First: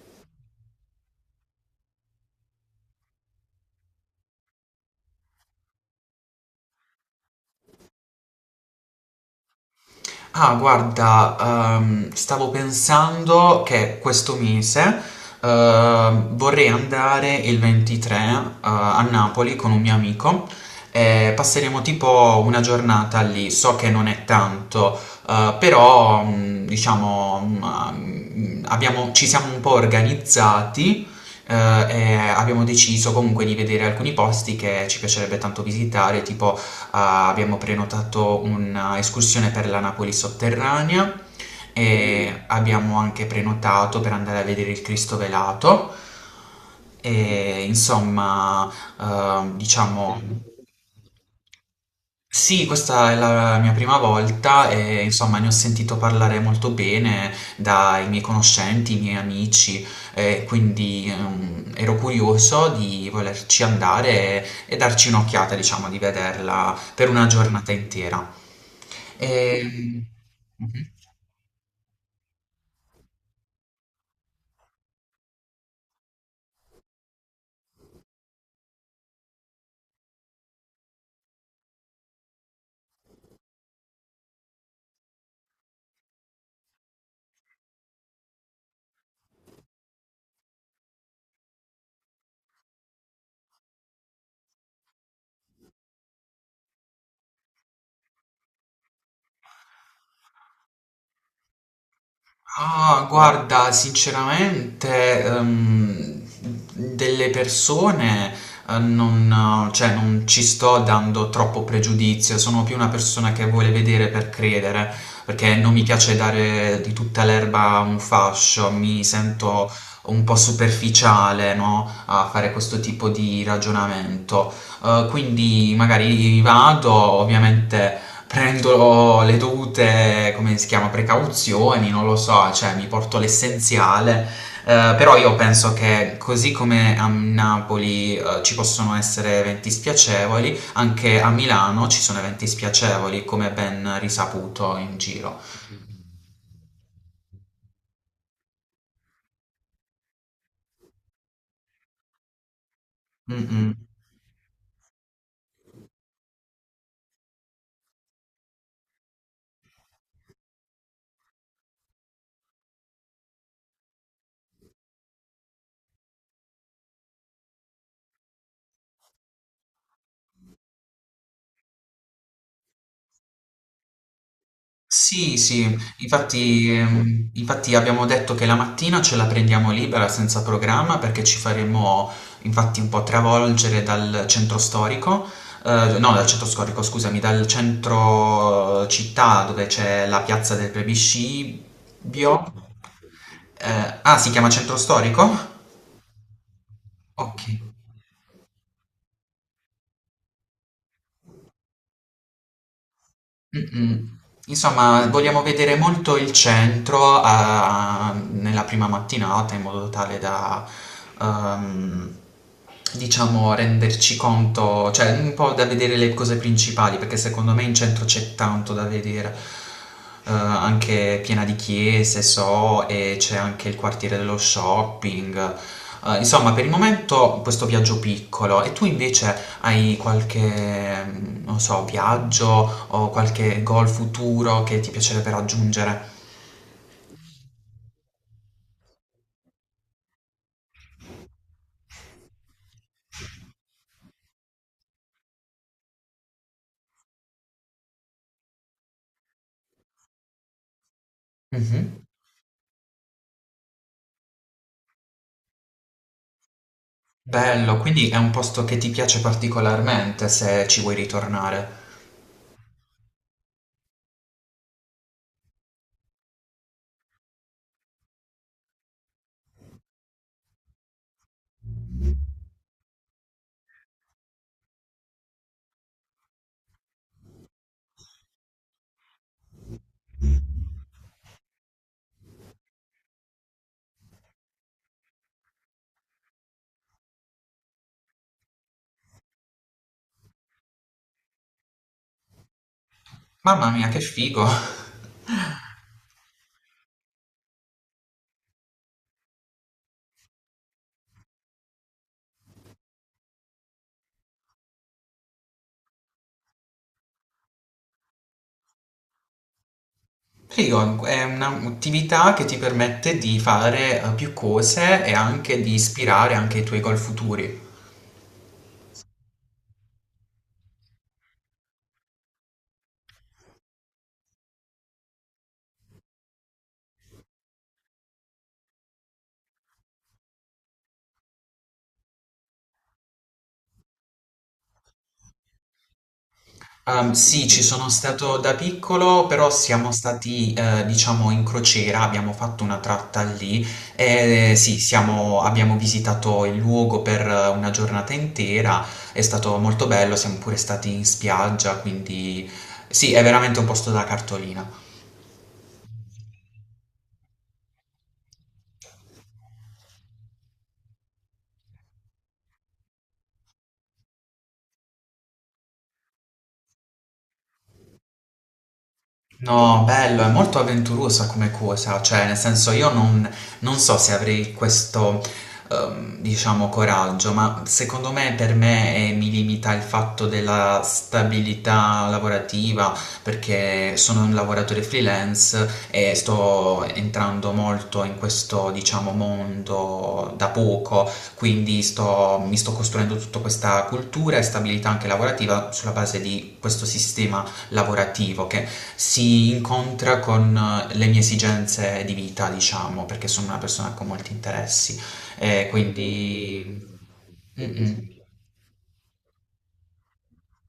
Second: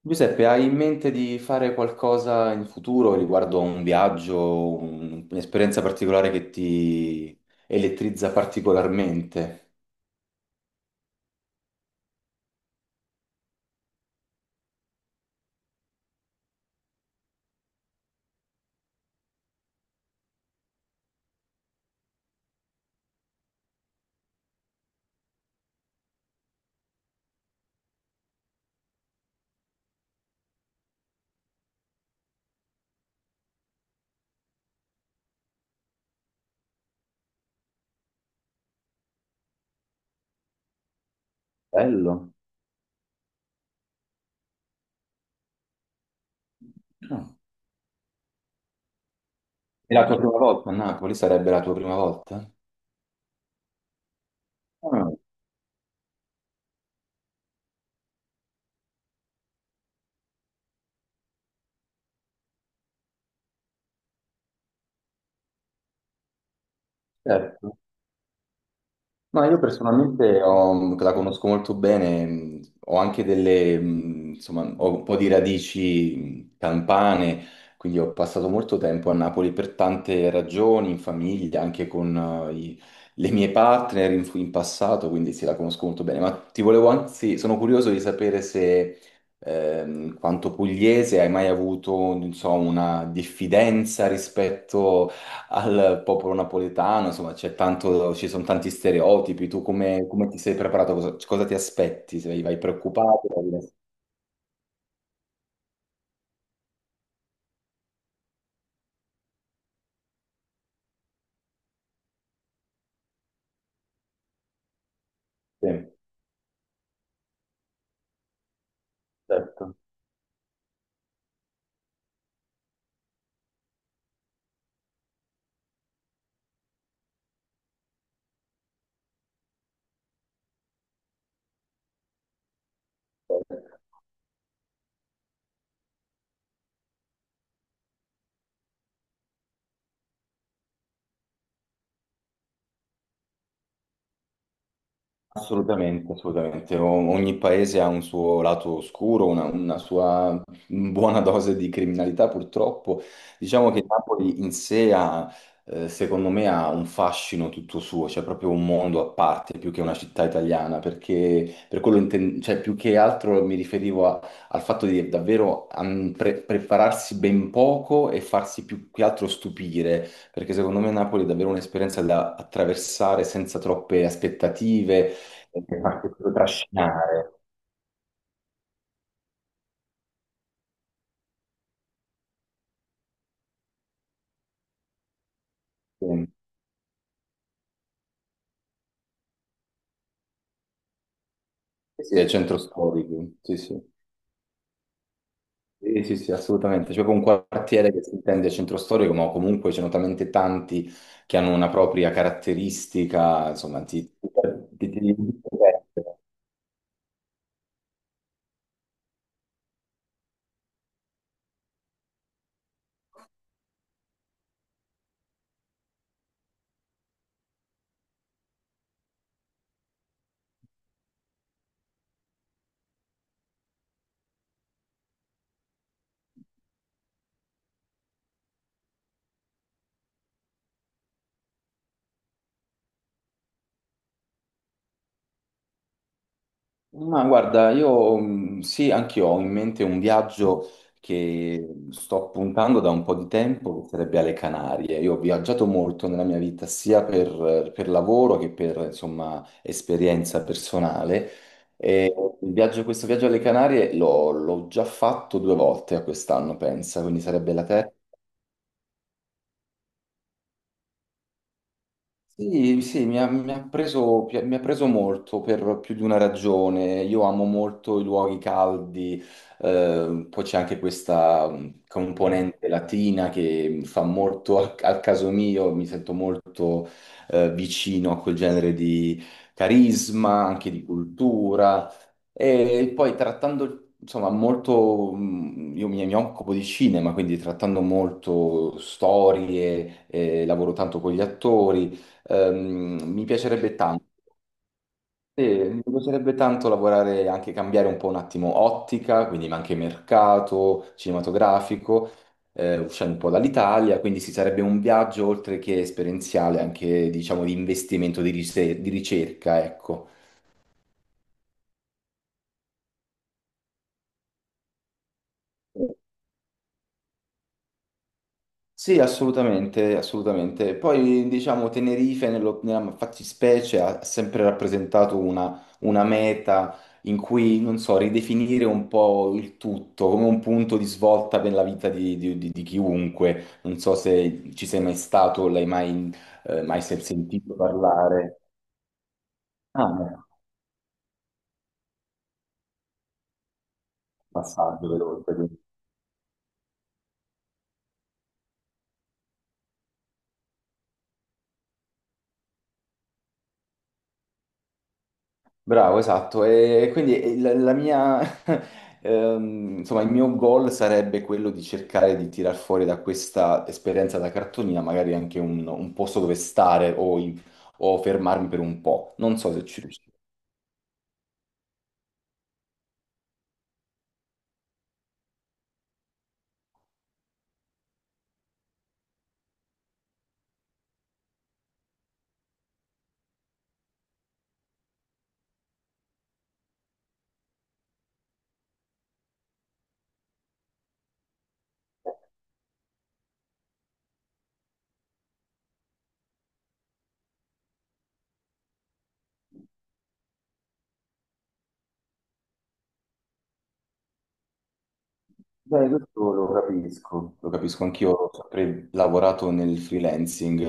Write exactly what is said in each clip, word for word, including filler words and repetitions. Giuseppe, hai in mente di fare qualcosa in futuro riguardo a un viaggio, un- un'esperienza particolare che ti elettrizza particolarmente? Ah, guarda, ehm, stavo pensando che questo mese ehm, vorrei andare il ventitré eh, a Napoli con un mio amico e passeremo tipo una giornata lì. So che non è tanto, eh, però mm, diciamo mm, abbiamo- ci siamo un po' organizzati eh, e abbiamo deciso comunque di vedere alcuni posti che ci piacerebbe tanto visitare, tipo. Ah, abbiamo prenotato un'escursione per la Napoli sotterranea Bello. e abbiamo anche prenotato per andare a vedere il Cristo velato. Ah. E insomma, eh, È la tua diciamo, prima volta a Napoli? Sarebbe la tua prima volta? sì, questa è la mia prima volta e Ah, insomma ne ho sentito parlare molto bene dai miei conoscenti, i miei amici, e quindi ehm, ero curioso di volerci andare e, e darci un'occhiata, diciamo, di vederla per una giornata certo. intera. No, io Ehm, personalmente mhm. ho- la conosco molto bene, mh, ho anche delle, mh, insomma, ho un po' di radici mh, campane, quindi ho passato molto tempo a Napoli per tante ragioni, in famiglia, anche con eh, i- le mie partner in, in passato, quindi sì, la conosco molto bene. Ma ti volevo anzi, sono curioso di sapere se, ehm, quanto pugliese, hai mai avuto, non so, una diffidenza rispetto al popolo napoletano, insomma, c'è tanto, ci sono tanti stereotipi. Tu come, come ti sei preparato? Cosa, cosa ti aspetti? Sei, vai Ah, preoccupato? Vai... guarda, sinceramente, ehm, delle persone eh, non, cioè, non ci sto dando troppo pregiudizio, sono più una persona che vuole vedere per credere, perché Sì, non mi piace dare di tutta l'erba un fascio, mi sento certo. un po' superficiale, no, a fare questo tipo di ragionamento. Eh, quindi magari vado, ovviamente prendo le dovute, come si chiama, precauzioni, non lo so, cioè mi porto l'essenziale. Eh, però io penso che così come a Napoli eh, ci possono essere eventi spiacevoli, anche a Milano ci sono eventi spiacevoli, come ben risaputo in giro. Assolutamente, assolutamente. O- Ogni paese ha un suo lato oscuro, una, una sua buona dose di criminalità, purtroppo. Diciamo Mm-mm. che Napoli in sé ha, eh, secondo me, ha un fascino tutto suo, c'è proprio un mondo a parte più che una città italiana, perché per quello inten- cioè, più che altro mi riferivo a- al fatto di davvero am, pre- prepararsi ben poco e farsi più che altro stupire, perché secondo me Napoli è davvero un'esperienza da attraversare senza troppe aspettative, Sì, sì, mi fa anche proprio infatti, ehm, trascinare. infatti abbiamo detto che la mattina ce la prendiamo libera senza programma perché ci faremo infatti un po' travolgere dal centro storico, eh, no, dal Sì, centro storico, scusami, dal centro eh, città dove c'è la piazza del sì, sì, è centro Plebiscibio. storico, sì, sì. Eh, ah, si chiama centro storico? Sì, sì, sì, assolutamente. C'è proprio un Ok. quartiere che si intende centro storico, ma comunque ce ne sono talmente tanti che hanno una propria caratteristica, insomma, ti, Mm-mm. ti, ti- ti- Insomma, ti- vogliamo vedere molto il centro ah, nella prima mattinata in modo tale da, ehm, diciamo, renderci conto, cioè un po' da vedere le cose principali, perché secondo me in centro c'è tanto da vedere. Eh, anche piena di chiese, so, e c'è anche il quartiere dello shopping. Eh, insomma, per il momento questo viaggio piccolo. E tu invece hai qualche, mhmm, non so, viaggio o qualche goal futuro che ti piacerebbe raggiungere? ma guarda, io mh, sì, anch'io ho in mente un viaggio che sto puntando da un po' di tempo, che sarebbe alle Canarie. Io ho viaggiato molto nella mia vita, sia per, per lavoro che per, insomma, esperienza personale. Mh-mh. E il viaggio- questo viaggio alle Canarie l'ho l'ho già fatto due volte a quest'anno, pensa, quindi sarebbe la Bello, terza. quindi è un posto che ti piace particolarmente se ci vuoi ritornare. Sì, sì, mi ha, mi ha preso, pi- mi ha preso molto per più di una ragione. Io amo molto i luoghi caldi, eh, poi c'è anche questa mm, componente latina che fa molto al, al caso mio, mi sento molto eh, vicino a quel genere di carisma, anche di cultura. E poi trattando, insomma, molto, mm, io mi, mi occupo di cinema, quindi trattando molto storie, eh, lavoro tanto con gli attori. Ehm, mi Mamma piacerebbe mia, che tanto, figo! eh, mi piacerebbe tanto lavorare, anche cambiare un po' un attimo ottica, quindi ma anche mercato cinematografico, eh, uscendo un po' dall'Italia, quindi si sarebbe un viaggio oltre che esperienziale, anche diciamo di investimento, di rise- di ricerca, ecco. Figo, è un'attività che ti permette di fare, uhm, più cose e anche di ispirare anche i tuoi goal futuri. Sì, assolutamente, assolutamente. Poi, diciamo, Tenerife nello- nella fattispecie ha sempre rappresentato una, una meta in cui, non so, ridefinire un po' il tutto, come un punto di svolta per la vita di, di- di- di chiunque. Non so se ci sei mai stato, o l'hai mai, eh, mai se- Ehm, sì, sentito ci sono stato parlare. da piccolo, però Ah, siamo no, stati, eh, diciamo, in crociera, abbiamo fatto una tratta lì e eh, sì, passaggio veloce. siamo- abbiamo visitato il luogo per eh, una giornata intera, è stato molto bello, siamo pure stati in spiaggia, quindi sì, è veramente un posto da cartolina. Bravo, esatto. E quindi eh, la, la mia, ehm, insomma, il mio goal sarebbe quello di cercare di tirar fuori da questa esperienza da cartolina magari anche un, un posto dove stare o, in- o fermarmi per un po'. Non so se ci No, riuscirò. bello, è molto avventurosa come cosa, cioè nel senso io non, non so se avrei questo, ehm, diciamo, coraggio, ma secondo me per me eh, mi limita il fatto della stabilità lavorativa, perché sono un lavoratore freelance e sto entrando molto in questo, diciamo, mondo da poco, quindi sto- mi sto costruendo tutta questa cultura e stabilità anche lavorativa sulla base di questo sistema lavorativo che si incontra con eh, le mie esigenze di vita, diciamo, perché sono una persona con molti interessi e Beh, questo lo quindi. capisco, lo capisco anch'io, Mm-mm. ho sempre lavorato nel freelancing,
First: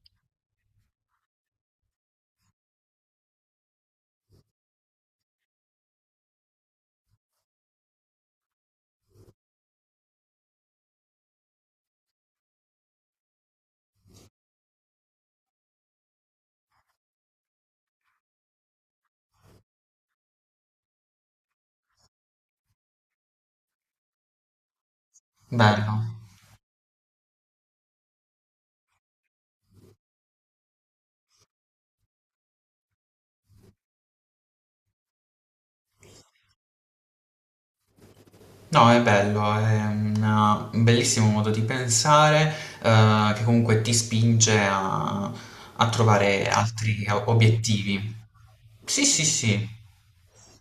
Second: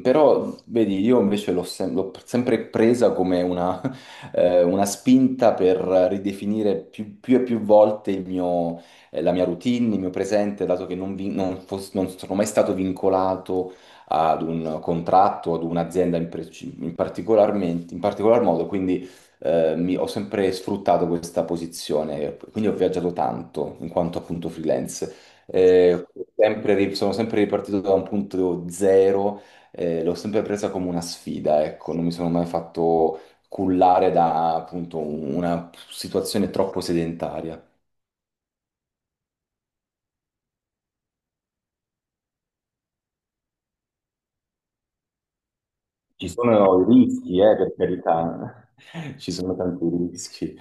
eh, però vedi, io invece l'ho sem- l'ho sempre presa come una, eh, una spinta per ridefinire più, più e più volte il mio, eh, la mia routine, il mio presente, dato che non, vi- non fos- non sono mai stato vincolato ad un contratto, ad un'azienda in, preci- in particolarmente- in particolar modo, quindi eh, mi- ho sempre sfruttato questa posizione, quindi ho viaggiato tanto in quanto appunto freelance. Bello. Eh, sempre ri- sono sempre ripartito da un punto zero, eh, l'ho sempre presa come una sfida, ecco, non mi sono mai fatto cullare da appunto una situazione troppo sedentaria. No, è bello, è una- un bellissimo modo di pensare, eh, che comunque ti spinge a, a Ci trovare sono i altri rischi, eh, per obiettivi. carità, Sì, sì, ci sono sì. tanti rischi,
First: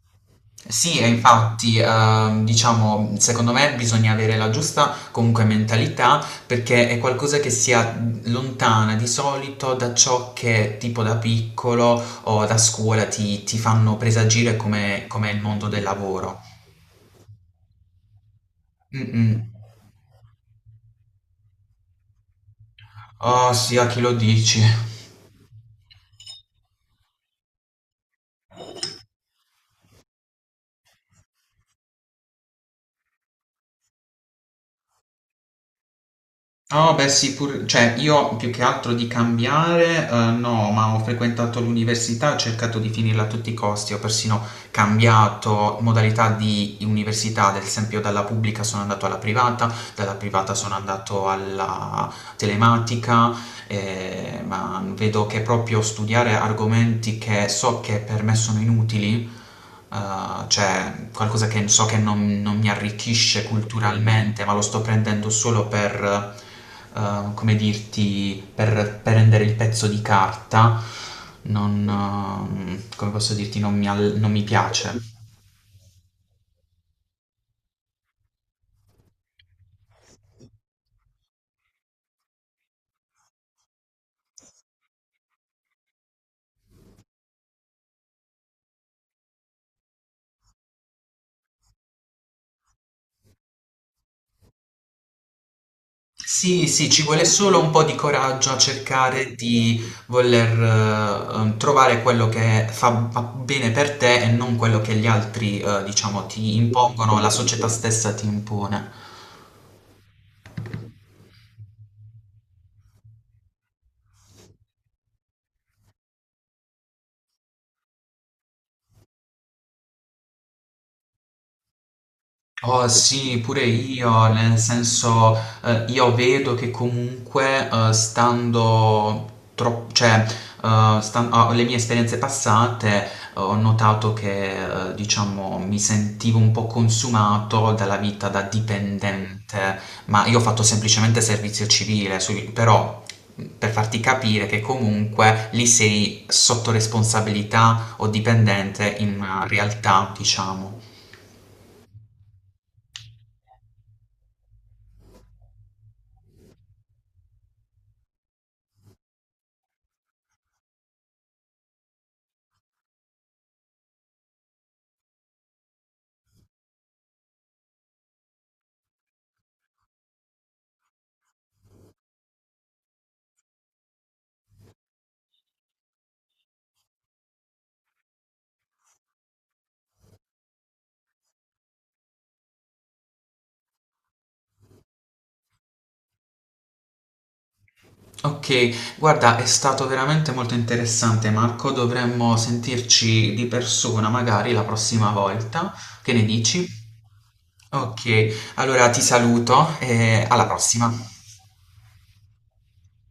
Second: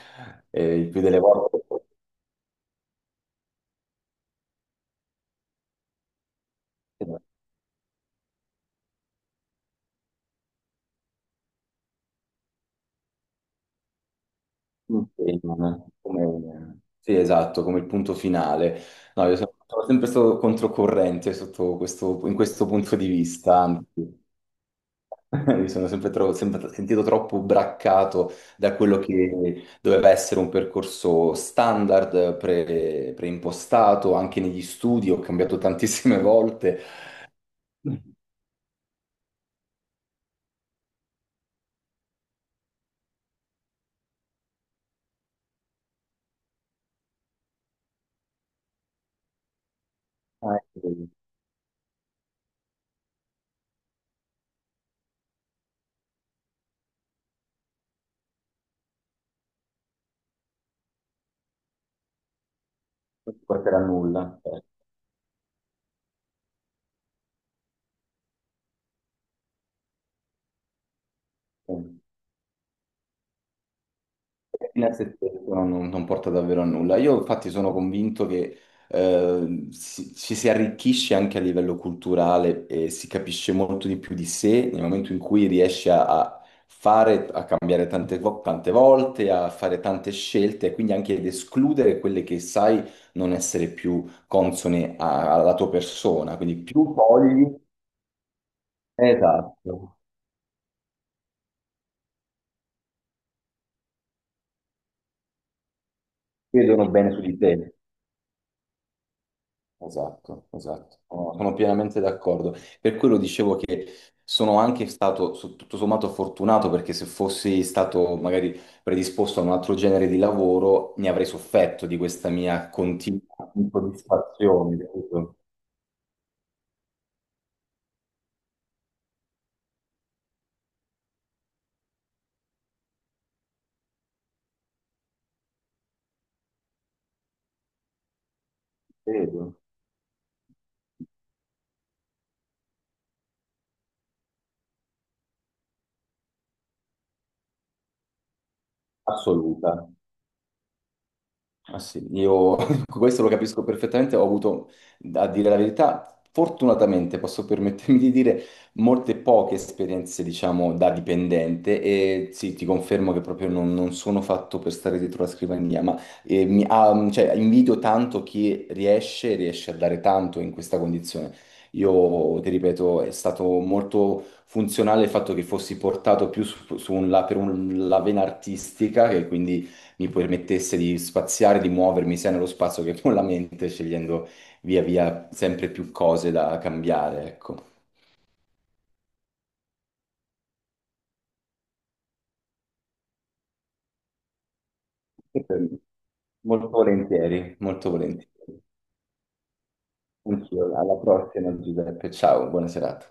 eh, il Sì, più e delle volte. infatti, ehm, diciamo, secondo me bisogna avere la giusta comunque mentalità perché è qualcosa che sia lontana di solito da ciò che tipo da piccolo o da scuola ti, ti fanno presagire come, come è Come, il mondo del lavoro. come- sì, esatto, come il punto finale. No, io Mm-mm. sono sono sempre stato controcorrente sotto questo- in questo punto di Oh vista, sì, a anzi, chi lo dici? mi sono sempre, tro- sempre sentito troppo braccato da quello che doveva essere un percorso standard, pre- preimpostato, anche negli studi, ho cambiato tantissime volte, No, beh sì, pur- cioè io più che altro di cambiare, eh, no, ma ho frequentato l'università, ho cercato di finirla a tutti i costi, ho persino cambiato modalità di università, ad esempio dalla pubblica sono andato alla privata, dalla privata eh, sono non andato alla telematica, eh, ma vedo che proprio studiare argomenti che so che per me sono inutili, eh, cioè qualcosa che so che non, non mi ti arricchisce porterà a nulla. culturalmente, ma lo sto prendendo solo per, eh, come dirti, per prendere il pezzo di carta, non, Eh, ehm, come posso dirti, non mi, al- non mi fine a piace. se stesso non, non porta davvero a nulla. Io infatti sono convinto che eh, si- ci si arricchisce anche a livello culturale e si capisce molto di più di sé nel momento in cui riesci a, a fare, a cambiare tante, vo- tante volte, a fare tante scelte e quindi anche ad escludere quelle che sai non essere più consone a- alla tua persona. Quindi Sì, sì, più ci vuole fogli, solo un po' di coraggio a cercare di esatto, voler, eh, eh, trovare quello che fa fa bene per te e non quello che gli altri, eh, diciamo, ti vedono bene impongono, su la di società te. stessa ti impone. Esatto, esatto, sono sono pienamente d'accordo. Per quello dicevo che sono anche stato su- tutto sommato fortunato perché se fossi stato magari predisposto a un altro genere di lavoro ne avrei sofferto di questa mia Oh continua sì, pure io, nel insoddisfazione, senso capito? eh, io vedo che comunque eh, stando troppo, cioè eh, stan- ah, le mie esperienze passate eh, ho notato che eh, diciamo mi sentivo un po' consumato dalla vita da Credo. dipendente, ma io ho fatto semplicemente servizio civile, su- però mh, per farti capire che comunque lì sei sotto responsabilità o dipendente in una Assoluta. realtà, diciamo. Ah sì, io questo lo capisco perfettamente, ho avuto, a dire la verità, fortunatamente posso permettermi di dire, molte poche esperienze, diciamo, da dipendente e sì, ti confermo che proprio non, non sono fatto per stare dietro la scrivania, ma eh, mi, ah, mm, cioè, invidio tanto chi riesce, riesce a dare tanto in questa condizione. Io, ti ripeto, è stato molto funzionale il fatto che fossi portato più su, su un la- per un- la vena artistica, che quindi mi permettesse di spaziare, di muovermi sia nello spazio che con la mente, scegliendo via via sempre più cose da cambiare, ecco. Ok, guarda, è stato veramente molto interessante, Marco. Dovremmo sentirci di persona magari la prossima volta. Che ne dici? Molto volentieri, molto Ok, volentieri. allora ti saluto e alla Anch'io, alla prossima. prossima Giuseppe, ciao, buona serata.